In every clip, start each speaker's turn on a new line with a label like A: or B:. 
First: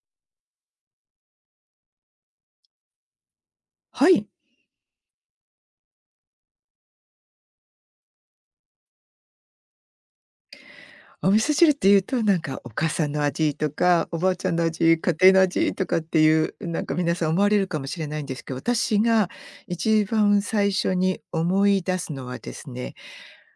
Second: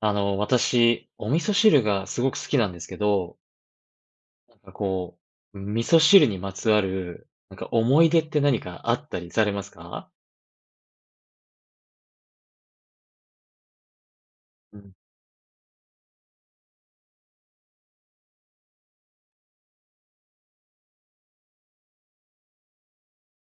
A: 私、お味噌汁がすごく好きなんですけど、
B: はい。
A: なんかこう、味噌汁にまつわる、なんか思い出って何かあったりされますか？
B: お味噌汁っていうと、なんかお母さんの味とか、おばあちゃんの
A: う
B: 味、
A: ん、
B: 家庭の味とかっていう、なんか皆さん思われるかもしれないんですけど、私が一番最初に思い出すのはですね、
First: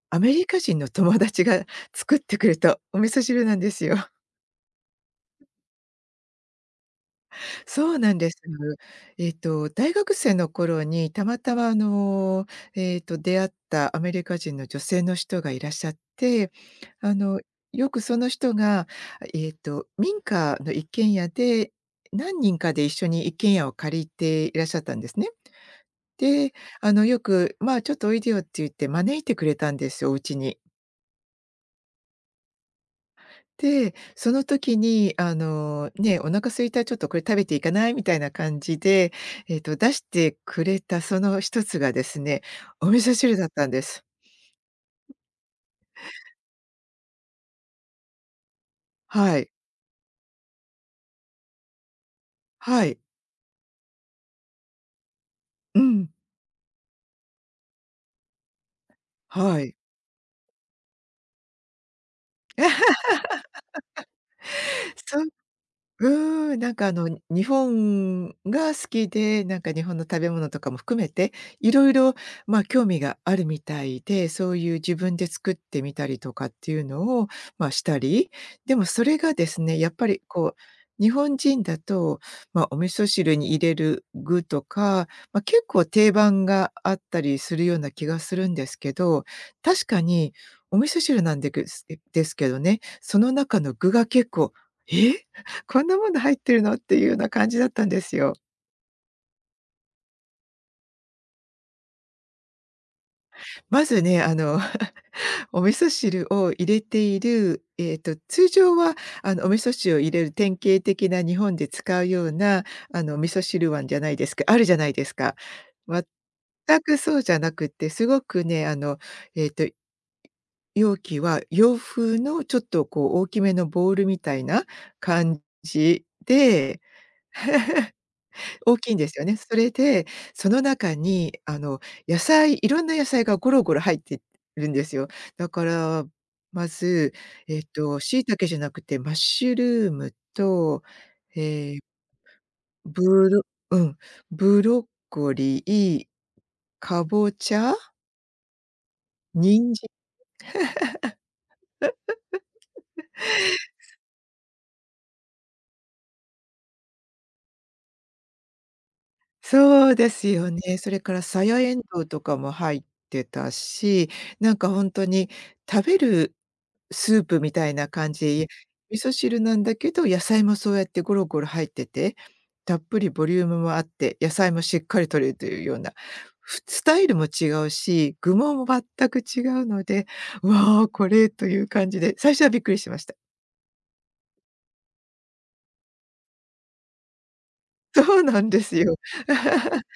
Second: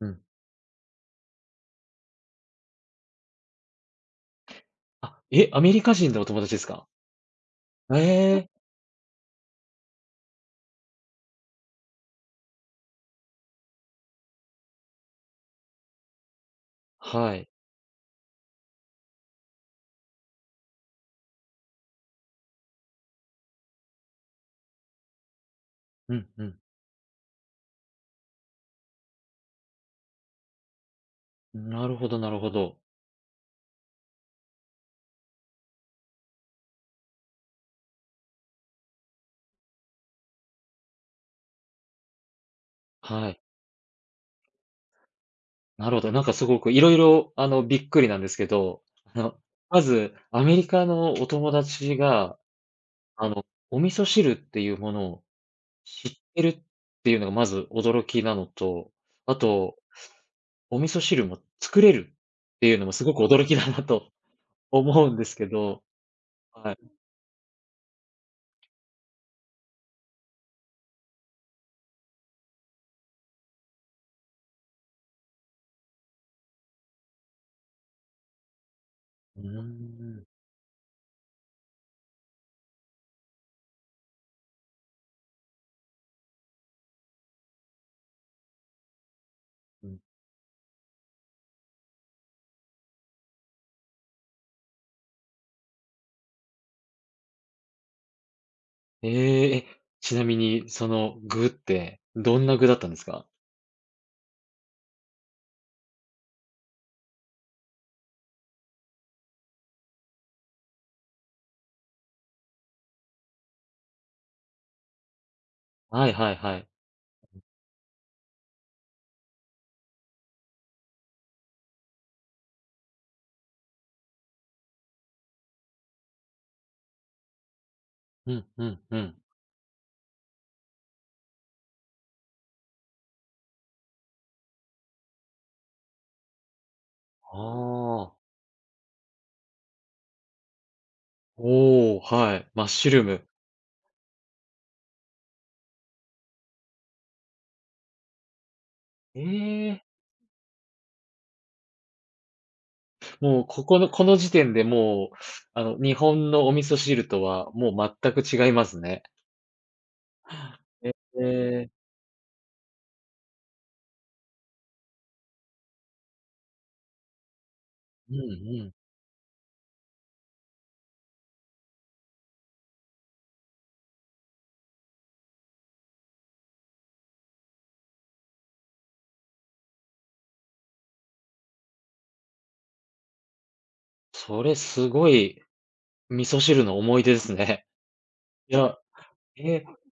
A: う
B: ア
A: ん。
B: メリカ人の友達が作ってくれたお味噌汁なんですよ。
A: あ、え、アメリカ人のお友達ですか？
B: そうなんです。
A: え
B: 大学生の頃にたまたま、出会ったアメリカ人の女性の人がいらっしゃって、
A: え、
B: あ
A: は
B: の、
A: い。
B: よくその人が、民家の一軒家で、何人かで一緒に一軒家を借りていらっしゃったんですね。
A: うん、う
B: で、
A: ん。
B: あの、よく、まあ、ちょっとおいでよって言って招いてくれたんですよ、お家に。
A: なるほどなるほど。
B: で、その時に、ね、お腹空いた、ちょっとこれ食べていかない？みたいな感じで、出してくれたその一つがですね、お味噌
A: は
B: 汁
A: い。
B: だったんです。
A: なるほど。なんかすごくいろいろびっくりなんですけど、あの、
B: はい。
A: まず、アメリカのお友達が、
B: はい。
A: あの、お味噌汁っていうものを
B: う
A: 知
B: ん。
A: ってるっていうのがまず驚きなのと、あ
B: はい。
A: と、お味噌汁も作れるっていうのも すごく驚きだなと 思うんですけど、
B: うーん、な
A: は
B: ん
A: い。
B: かあの、に日本が好きで、なんか日本の食べ物とかも含めて、いろいろ興味があるみたいで、そういう自分で作ってみたりとかっていうのを、ま、したり、でもそれが
A: うー
B: ですね、やっぱり
A: ん、
B: こう、日本人だと、ま、お味噌汁に入れる具とか、ま、結構定番があったりするような気がするんですけど、
A: う
B: 確
A: ん。
B: かにお味噌汁なんでぐすですけどね、その中の具が結構「え？こんなもの入ってるの？」っていうような感じだったんですよ。
A: ええ、え、ちなみにその具って、どんな具だったんですか？
B: まずね、お味噌汁を入れている、通常は、お味噌汁を入れる典型的な日本で使うような、お味噌汁碗じゃないですかあるじゃないですか。
A: はいはいはい。
B: 全くそうじゃなくて、すごくね、えっと、容器は洋風のちょっとこう大きめのボウルみたいな感じで
A: うんう
B: 大
A: ん
B: きい
A: う
B: んで
A: ん。
B: すよね。それで、その中に野菜いろんな野菜がゴロゴロ入ってるんですよ。だから、まず、
A: ああ。
B: 椎茸じゃなくてマッシュルームと、えー
A: おお、はい、マッシュルーム。
B: ブロうん、ブロッコリー、かぼちゃ、
A: え
B: 人
A: え、
B: 参。
A: もうここのこの時点でもう、日本のお味噌汁とはもう全く違いますね。
B: そうですよね。
A: え
B: それからさやえん
A: え。
B: どうとかも入ってたし、なんかほんとに食べるスープみたいな
A: う
B: 感
A: ん
B: じ、
A: うん。
B: 味噌汁なんだけど、野菜もそうやってゴロゴロ入ってて、たっぷりボリュームもあって、野菜もしっかり摂れるというような、スタイルも違うし、具も全く違うので、わあ、これという感じで、最初はびっくりしました。
A: それすごい味噌汁の思い出ですね。
B: そうな ん
A: い
B: です
A: や、
B: よ。
A: え、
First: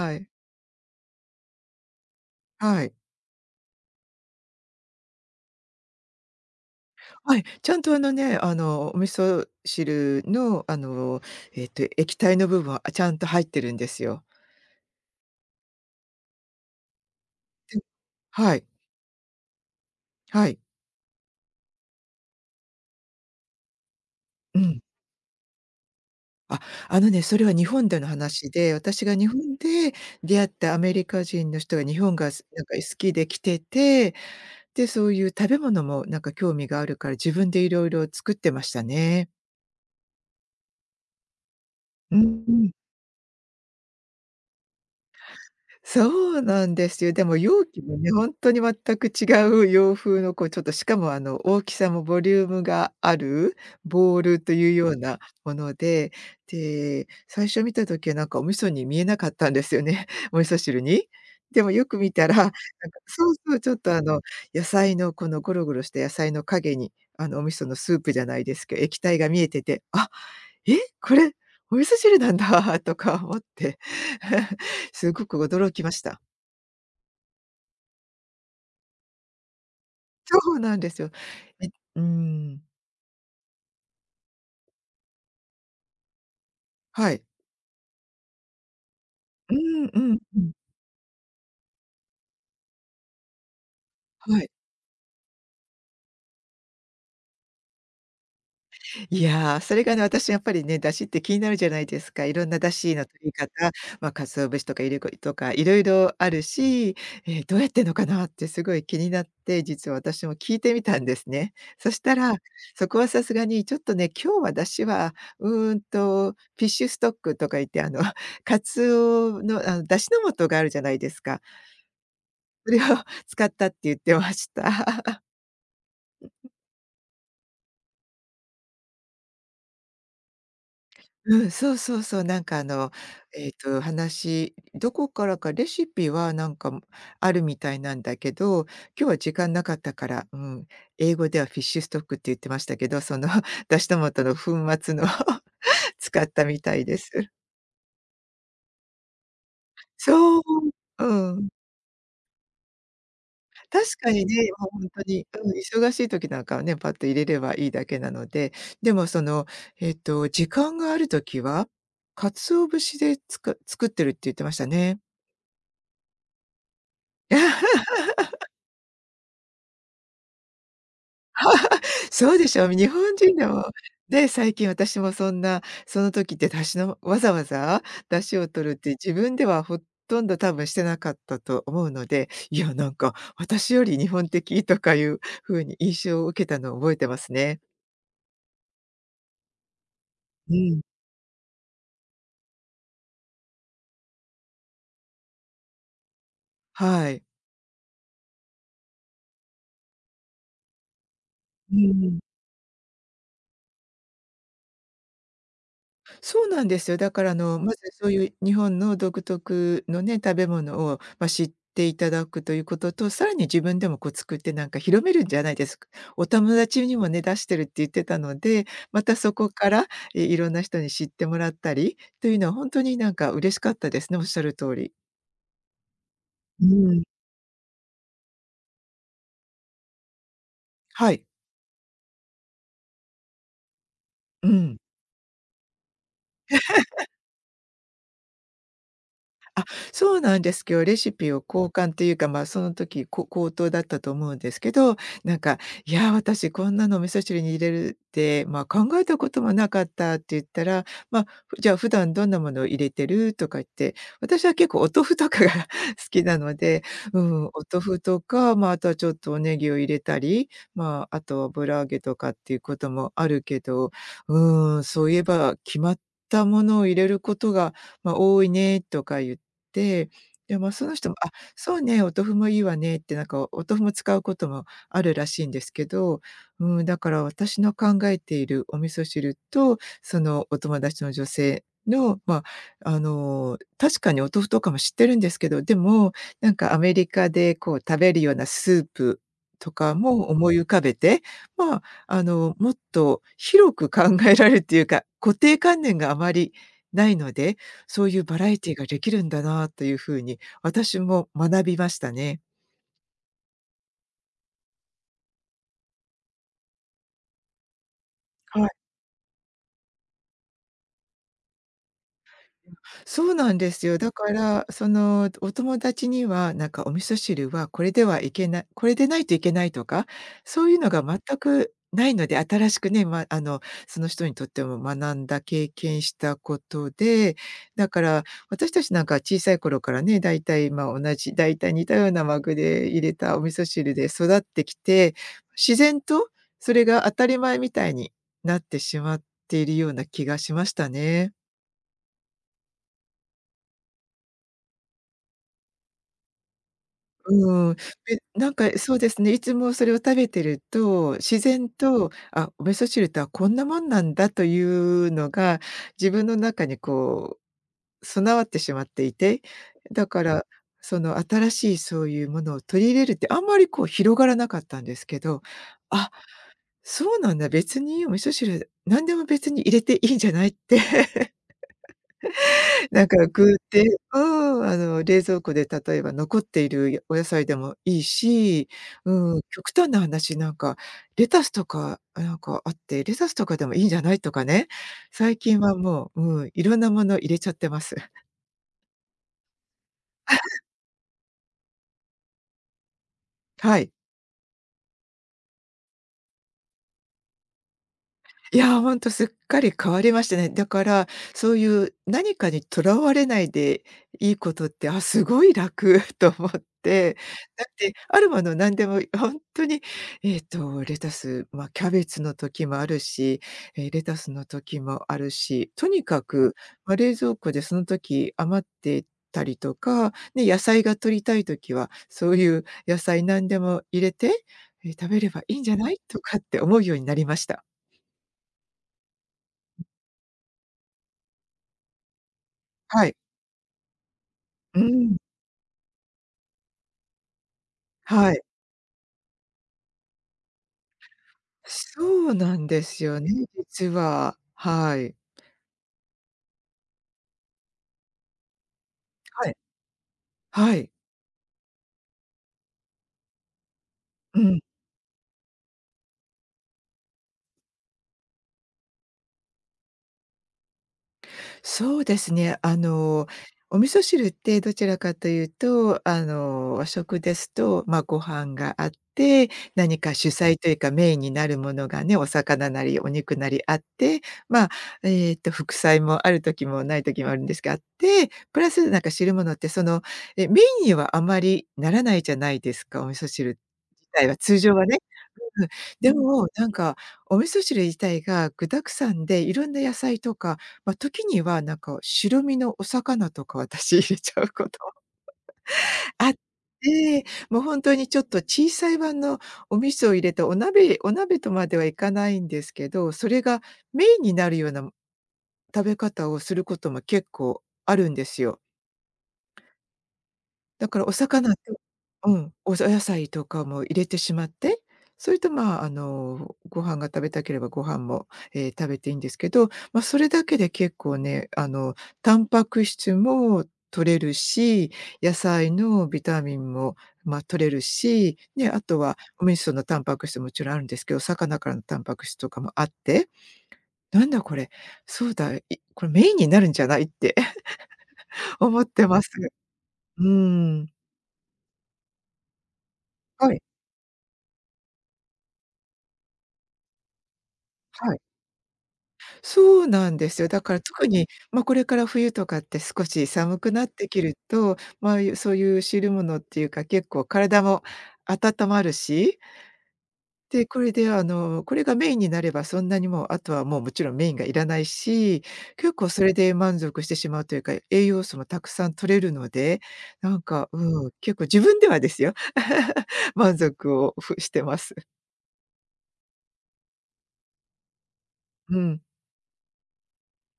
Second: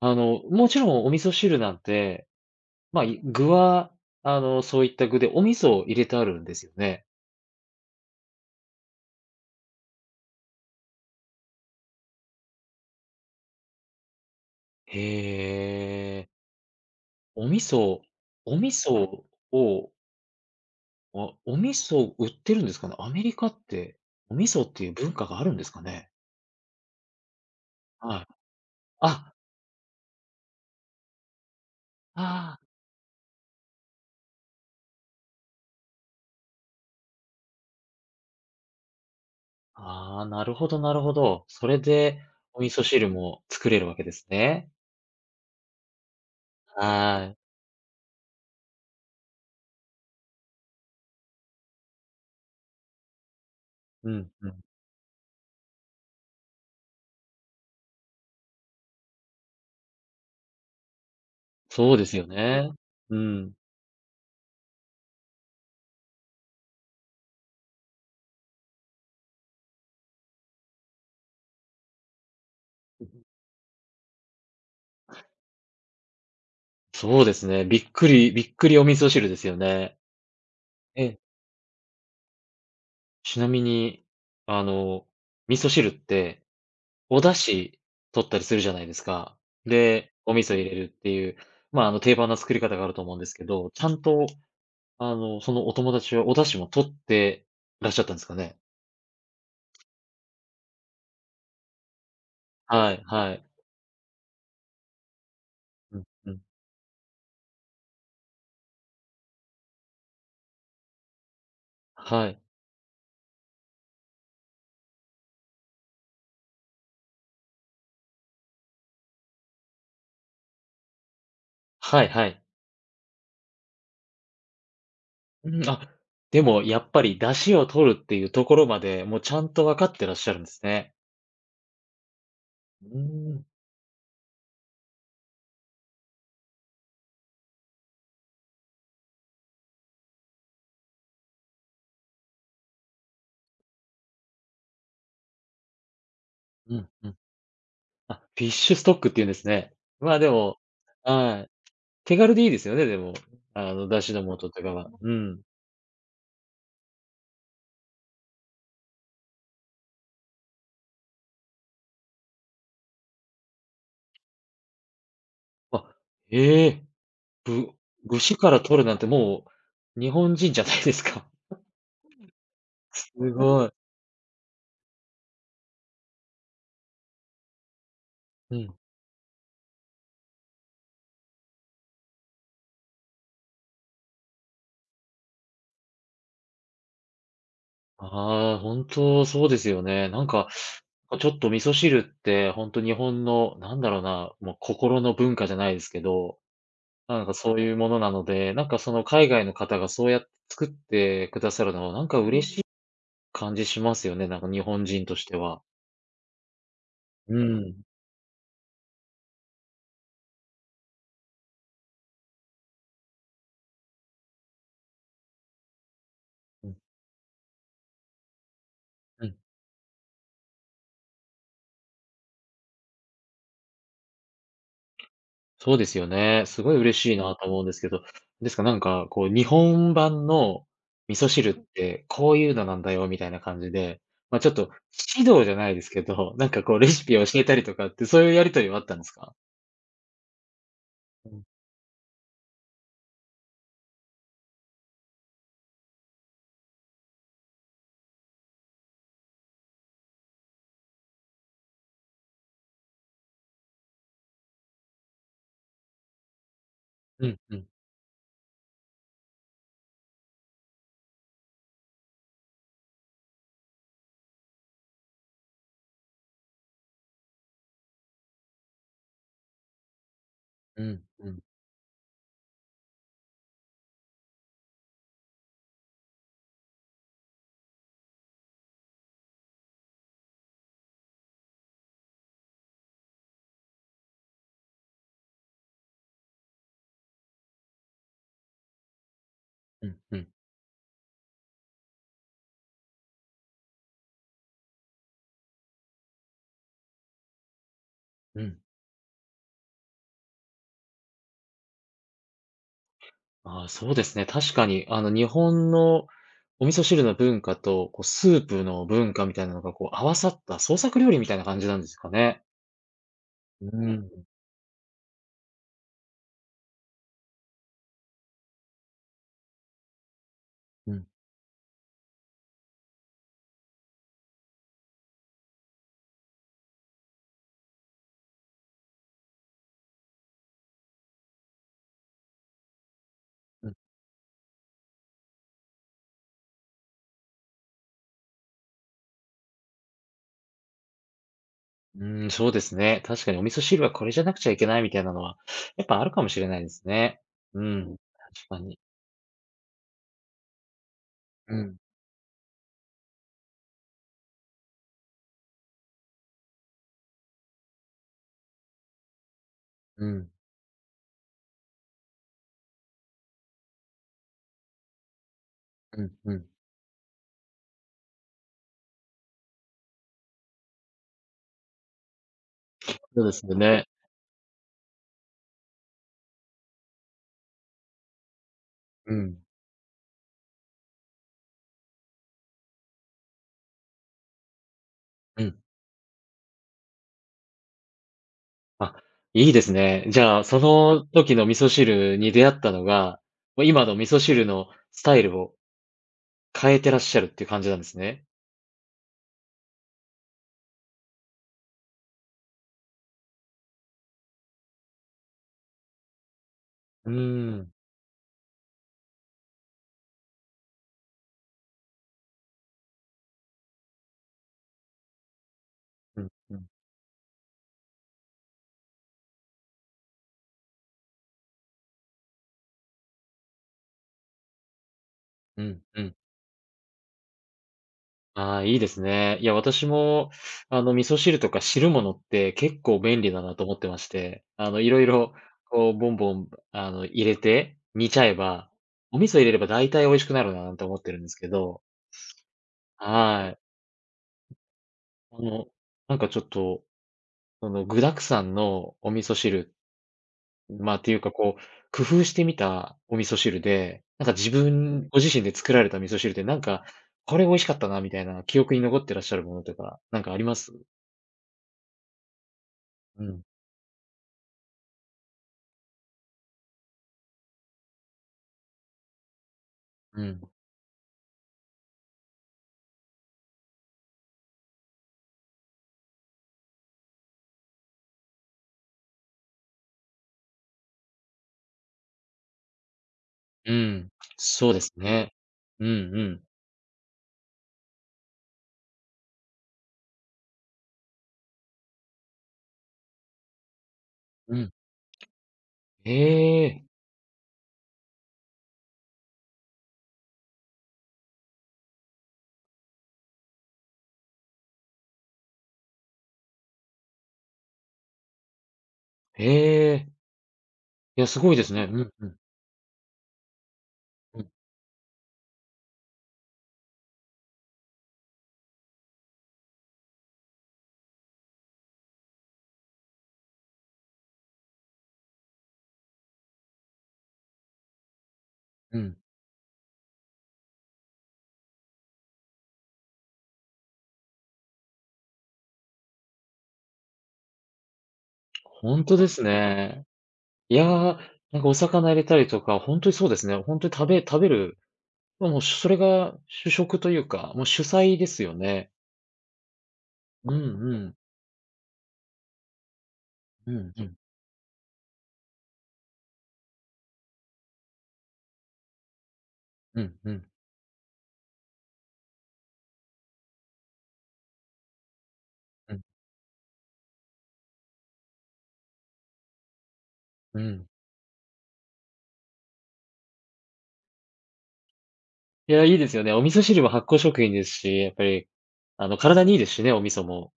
B: い、
A: もちろんお味噌汁なんて、
B: はい。
A: まあ、い具は、そういった具でお味噌を入れてあるんですよね？
B: はい、ちゃんとあのね、お味噌汁の、液体の部分は、あ、ちゃんと入ってるんですよ。
A: へえ。お味
B: で、
A: 噌
B: は
A: お
B: い、
A: 味噌を
B: はい、
A: あ、お味噌売ってるんですかね？アメリカってお味
B: う
A: 噌っ
B: ん。
A: ていう文化があるんですかね？
B: あ、あのね、それは日本での
A: はい。
B: 話で、私が日
A: あ、
B: 本で出会ったアメリカ人の人が日本がす
A: あ
B: なんか好きで来てて、で、そういう食べ物もなんか興味があるから、自分でいろいろ作ってましたね。
A: あ、ああ、なるほどなるほど。それ
B: う
A: で
B: んう
A: お味
B: ん。
A: 噌汁も作れるわけですね。
B: そうなんですよ。で
A: は
B: も
A: い。
B: 容器もね、本当に全く違う洋風のこうちょっとしかもあの大きさもボリュームがある
A: う
B: ボウ
A: ん、
B: ル
A: う
B: と
A: ん。
B: いうようなもので、で、最初見た時はなんかお味噌に見えなかったんですよね、お味噌汁に。でもよ
A: そう
B: く
A: で
B: 見
A: すよ
B: たら、なんか
A: ね。う
B: そう
A: ん。
B: そう、ちょっとあの野菜のこのゴロゴロした野菜の影に、あのお味噌のスープじゃないですけど、液体が見えてて、あ、「え、これ、お味噌汁なんだ とか思って すごく驚きました。
A: そうですね。びっくりびっくりお味噌汁ですよね。
B: そうなんです
A: え
B: よ。
A: え。
B: え、うん。
A: ちなみに、あの、味噌汁って、
B: は
A: お
B: い。
A: 出汁取ったりするじゃないですか。
B: うんう
A: で、
B: ん
A: お
B: う
A: 味
B: ん。
A: 噌入れるっていう、まあ、定番な作り方があると思うんですけど、ちゃんと、
B: はい。
A: そのお友達はお出汁も取ってらっしゃったんですかね？
B: いやー、それがね、私やっぱりね、出汁って気になるじゃないですか。いろんな出
A: は
B: 汁
A: い
B: の取
A: は
B: り
A: い。
B: 方、まあ、鰹節とかいりことかいろい
A: うん
B: ろ
A: う
B: あ
A: ん。
B: るし、えーどうやってんのかなってすごい気になって、実は私も聞いてみたんですね。そした
A: は
B: ら、
A: い。
B: そこはさすがにちょっとね、今日は出汁は、うーんと、フィッシュストックとか言って、鰹の、出汁の素があるじゃないですか。
A: はいはい。
B: それを 使ったって言ってました。
A: うん、あ、でもやっぱり出汁を取るっていうところまで、もうちゃんと分かってらっしゃるんですね。
B: うん、そうそうそう、なんかあ
A: う
B: の、
A: ーん、
B: えっと、話どこからかレシピはなんかあるみたいなんだけど、今日は時間なかったから、うん、英語ではフィッシュストックって言ってましたけど、その だしトマトの粉末の を使ったみ
A: う
B: たい
A: ん、
B: で
A: う
B: す。
A: ん。あ、フィッシュストックっていうんですね。まあ、で
B: そう、
A: も
B: う
A: は
B: ん。
A: い、手軽でいいですよね、でも、
B: 確
A: 出
B: か
A: 汁
B: にね、
A: の素と
B: もう
A: か
B: 本
A: は。
B: 当
A: う
B: に、
A: ん。
B: うん、忙しい時なんかはね、パッと入れればいいだけなので、でもその、時間がある時は、鰹節で作ってるって言ってましたね。
A: あ、ええ、ぶ 節から取るなんてもう日本人じゃないですか。
B: そうでしょう、日
A: す
B: 本人で
A: ご
B: も、
A: い。
B: で、最近私もそんな、その時って出汁のわざわざ出汁を
A: うん。
B: 取るって自分ではほとんど多分してなかったと思うので、いやなんか私より日本的とかいう風に印象を受けたのを覚えてますね。
A: ああ、本当そうですよね。なんか、
B: うん、
A: ちょっと味噌汁って本当日本の、なんだろうな、もう心の文化じゃないですけど
B: は
A: な
B: い。
A: んかそういうものなので、なんかその海外の方がそうやって作ってくださる
B: う
A: のは、な
B: ん
A: ん
B: う
A: か
B: ん。
A: 嬉しい感じしますよね、なんか日本人としては。
B: そうなんですよ。だから
A: う
B: あの、まず
A: ん。
B: そういう日本の独特のね、食べ物を、ま、知っていただくということと、さらに自分でもこう作ってなんか広めるんじゃないですか。お友
A: うん、
B: 達にもね、出してるって言ってたので、また
A: う
B: そ
A: ん。
B: こから、え、いろんな人に知ってもらったりというのはほんとになんか嬉しかったですね、おっしゃる通り。
A: そうですよね。す
B: う
A: ごい嬉
B: ん。
A: しいなと思うんですけど、ですか、なんかこう日本版の
B: は
A: 味
B: い。
A: 噌汁ってこういうのなんだよみたいな感じで、ま、ち
B: う
A: ょっと
B: ん。
A: 指導じゃないですけど、なんかこうレシピを教えたりとかって、そういうやり取りはあったんですか？
B: あ、そうなんですけど、レシ
A: う
B: ピ
A: ん。
B: を交換というか、まあ、その時、口頭だったと思うんですけど、なんか「いや、私こんなの味噌汁に入れるって、まあ、考えたこともなかった」って言ったら、ま、じゃあ普段どんなものを入れてる？」とか言って、私は結構お豆腐とかが 好きなので、う
A: うん
B: ん、お
A: うん。
B: 豆腐とか、まあ、あとはちょっとおネギを入れたり、まあ、あとは油揚げとかっていうこともあるけど、うん、そういえば決まったものを入れることが、まあ、多いねとか言って、でも
A: う
B: その
A: ん
B: 人も
A: う
B: 「あ、
A: ん。
B: そうね、お豆腐もいいわね」って、なんかお豆腐も使うこともあるらしいんですけど、うん、だから私の考えているお味噌汁と、そのお友達の女性の、確かにお豆腐とかも知ってるんですけど、でも、なんかアメリカでこう食べるようなスープと
A: う
B: か
A: んうん。
B: も思い浮かべて、まあ、もっと広く考えられるっていうか、固定観念があまりないので、そういうバ
A: う
B: ラエ
A: ん。
B: ティができるんだなというふうに私も学びましたね。
A: ああ、そうですね。確かに、日本のお味噌汁の文化と、こう、スープ
B: はい。
A: の文化みたいなのが、こう、合わさった創作料理みたいな感じなんですかね。
B: そうなん
A: う
B: ですよ。だ
A: ん、
B: から、お友達には、お味噌汁はこれではいけない、これでないといけないとか、そういうの
A: う
B: が
A: ん、
B: 全くないので、新しくね、ま、あの、その人にとっても学んだ、経験したことで、だから、私たちなんか小さい頃からね、だいたい、だいたい似たようなマグで入れたお味噌
A: うん。
B: 汁で育ってきて、自然とそれが当たり前みたいになってしまっているような気がしましたね。
A: うん、そうですね。確かにお味噌汁はこれじゃなくちゃいけないみたいなのは、やっぱあるかもしれないですね。う
B: うん。
A: ん、ん。
B: え
A: 確
B: なん
A: か
B: か、
A: に。
B: そうですね、いつもそれを食べてると、自
A: う
B: 然
A: ん、
B: と、あ、お味噌汁とはこんなもんなんだというのが、自分の中にこう備わってしまっていて、
A: う
B: だか
A: ん、
B: ら、その新しいそういうものを取り入れるってあんまりこう広がらなかったんですけど、
A: う
B: あ、
A: ん、うん。
B: そうなんだ、別にお味噌汁、何でも別に入れていいんじゃないって。
A: そうです
B: 具
A: よ
B: っ
A: ね。
B: て、うん、冷蔵庫で例えば残っているお野菜でもいいし、
A: う
B: うん、
A: ん、
B: 極端な話、レタスとか、あ、なんかあって、レタスとかでもいいんじゃないとかね、最
A: うん。
B: 近はもう、うん、いろんなもの入れちゃってます。
A: あ、いいですね。じゃあ、その時の味噌汁に出会ったのが、もう
B: は
A: 今
B: い。
A: の味噌汁のスタイルを変えてらっしゃるっていう感じなんですね。
B: いや、ほんとすっかり変わりましたね。だから、そういう何かにとらわれないでいいことって、あ、すごい楽 と思っ
A: う
B: て。
A: ー
B: だ
A: ん。
B: って、あるもの何でも本当に、レタス、まあ、キャベツの時もあるし、レタスの時もあるし、とに
A: う
B: か
A: ん、う
B: く、
A: ん、
B: まあ、冷蔵庫でその時余ってたりとか、ね、野菜が取りたい時は、そういう野菜何でも入れて、食べればいい
A: う
B: んじゃ
A: ん、
B: ない
A: うん。
B: とかって思うようになりました。
A: ああ、いいですね。いや、私も、味噌汁とか汁物って結構
B: はい。
A: 便利だなと思ってまして、
B: う
A: いろい
B: ん、
A: ろ、こう、ボンボン、入れて煮ちゃ
B: は
A: え
B: い。
A: ば、お味噌入れれば大体美味しくなるなと思ってるんですけど、
B: そうなんですよね、
A: はい。
B: 実は。はい。
A: あの、なんかちょっと、その具沢山のお味噌
B: はい。
A: 汁
B: はい。
A: まあ、っていうか、こう、工夫してみたお味噌汁で、なんか
B: う
A: 自
B: ん。
A: 分ご自身で作られた味噌汁で、なんか、これ美味しかったなみたいな記憶に残ってらっしゃるものとか、なんかあります？
B: そうですね。
A: うん。
B: お味噌汁ってどちらかというと、和食ですと、まあ、ご飯があって、何か
A: う
B: 主
A: ん。
B: 菜というかメインになるものがね、お魚なりお肉なりあって、まあ、副菜もある時もない時もあるんですが、あって、プラス汁物ってその、メインにはあまりならないじゃないですか、お味噌汁
A: うん。
B: 自体は、通
A: そう
B: 常
A: で
B: は
A: す
B: ね。
A: ね。
B: うん。
A: うんう
B: で
A: ん。
B: も、なんか、お味噌汁自体が具沢山で、いろんな野菜とか、ま、時にはなんか白身のお魚とか私 入れちゃう
A: う
B: こ
A: ん。
B: と
A: へ
B: あっ
A: え。
B: て、もうほんとにちょっと小さい版のお味噌を入れたお鍋とまではいかないんですけど、それがメインになるような食べ方をすることも結構あるんですよ。
A: へえ。
B: だからお
A: いや、す
B: 魚
A: ごいです
B: と、
A: ね。うんう
B: う
A: ん。
B: ん、お野菜とかも入れてし
A: う
B: ま
A: ん
B: って、それと、ご飯が食べたければご飯も、食べていいんですけど、まあ、それだけで結構ね、タンパク質も取れるし、野菜のビタミンも、まあ、取れるし、ね、あ
A: う
B: と
A: ん。
B: はお味噌のタンパク質ももちろんあるんですけど、魚からのタンパク質とかもあって、なんだこれ、そうだ、いこれメインになるんじゃないって 思っ
A: ほん
B: て
A: と
B: ま
A: で
B: す。
A: すね。
B: う
A: いや、
B: ん。
A: なんかお魚入れたりとか、ほんとにそうです
B: は
A: ね。
B: い、
A: ほんとに食べる、ま、もうそれが主食というか、もう主
B: は
A: 菜
B: い。
A: ですよね。
B: そうなんですよ。
A: うん
B: だ
A: う
B: から特
A: ん
B: に、まあ、これから冬とかって少し寒
A: う
B: くなっ
A: んう
B: て
A: ん、
B: きると、まあ、そういう汁物っていうか、結構体も温まるし、
A: うんうん、
B: で、これでこれがメインになればそんなにもう、あとはもうもちろんメインがいらないし、結
A: うん、
B: 構それで満足してしまうというか、栄養素もたくさん取れるので、なん
A: う
B: か、
A: ん。
B: うん、結構自分ではですよ。満足をふしてます。
A: いや、いいですよね。お味噌汁も発酵食品ですし、やっぱり、
B: うん。
A: 体にいいですしね、お味噌も。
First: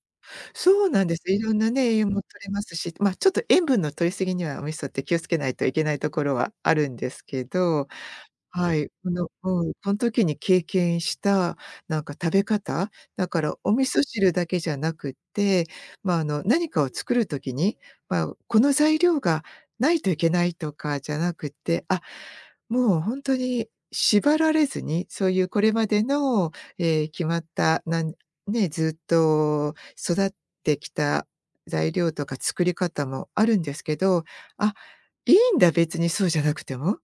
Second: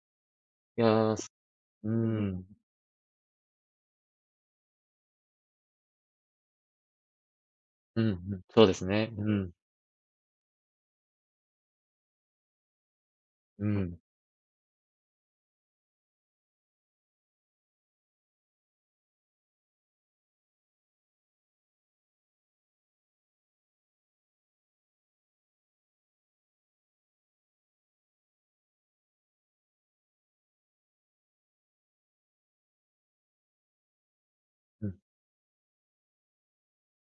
A: い
B: そ
A: や
B: うなんで
A: ー、
B: す。
A: す
B: いろんなね、
A: う
B: 栄養も取
A: ん、
B: れますし、まあ、ちょっと塩分の取り過ぎにはお味噌って気をつけないといけないところはあるんですけど、
A: うんうん、そうで
B: は
A: す
B: い、
A: ね。うん、
B: うん、その時に経験した、なんか食べ方、だから
A: う
B: お味
A: ん、
B: 噌汁だけじゃなくって、何かを作る時に、まあ、この材料がないといけないとかじゃなくって、あ、もう本当に縛られずに、そういうこれまでの、えー決まった、なんね、ずっと育ってきた材料とか作り方もあるんですけど、あ、
A: うん、
B: いいんだ、別にそうじゃなくても。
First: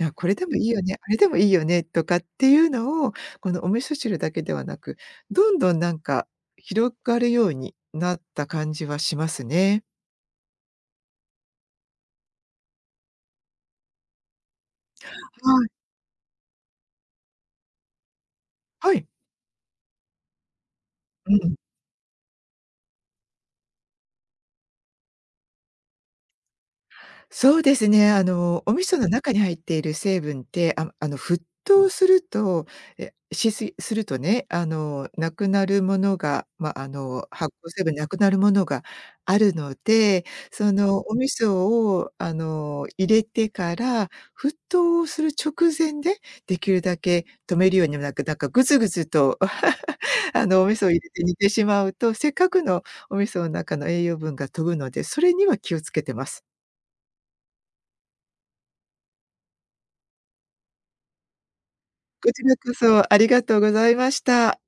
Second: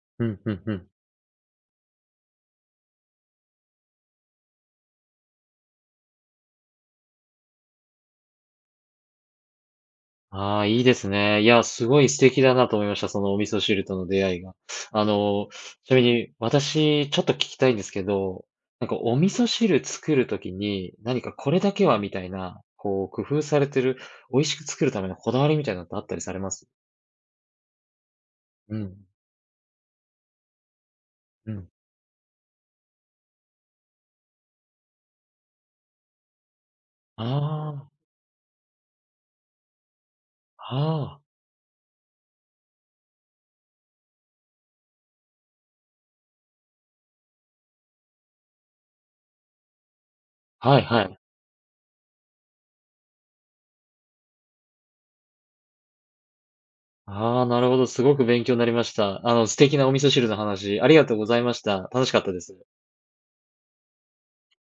B: 「あ、
A: う
B: これ
A: ん、
B: で
A: う
B: も
A: ん、
B: いい
A: う
B: よ
A: ん。
B: ね、あれでもいいよね」とかっていうのを、このお味噌汁だけではなく、どんどんなんか広がるようになった感じはしますね。
A: ああ、いいですね。いや、すごい素敵だなと思いました、そのお味噌汁との出会いが。あ
B: は
A: の、
B: い。
A: ちなみに私、ちょっと聞きたいんですけど、なん
B: は
A: か
B: い。
A: お味噌汁作るときに、何か
B: う
A: こ
B: ん。
A: れだけはみたいな、こう工夫されてる、美味しく作るためのこだわりみたいなのってあったりされます？
B: そうですね。お
A: う
B: 味噌
A: ん。
B: の中に入っている成分って、沸
A: うん。
B: 騰すると、しすぎするとね、なくなるものが、発酵
A: あ
B: 成分なくなるものがあるので、その、お
A: あ、あ
B: 味噌を、入れてから、沸騰する直前で、できるだけ止めるようにもなく、なんかぐつぐつと、お
A: あ、
B: 味
A: はい
B: 噌を入
A: は
B: れ
A: い。
B: て煮てしまうと、せっかくのお味噌の中の栄養分が飛ぶので、それには気をつけてます。
A: ああ、なるほど、すごく勉強になりました。素敵なお味噌汁の話、ありがとうございました。楽しかった
B: こ
A: で
B: ちら
A: す。
B: こそありがとうございました。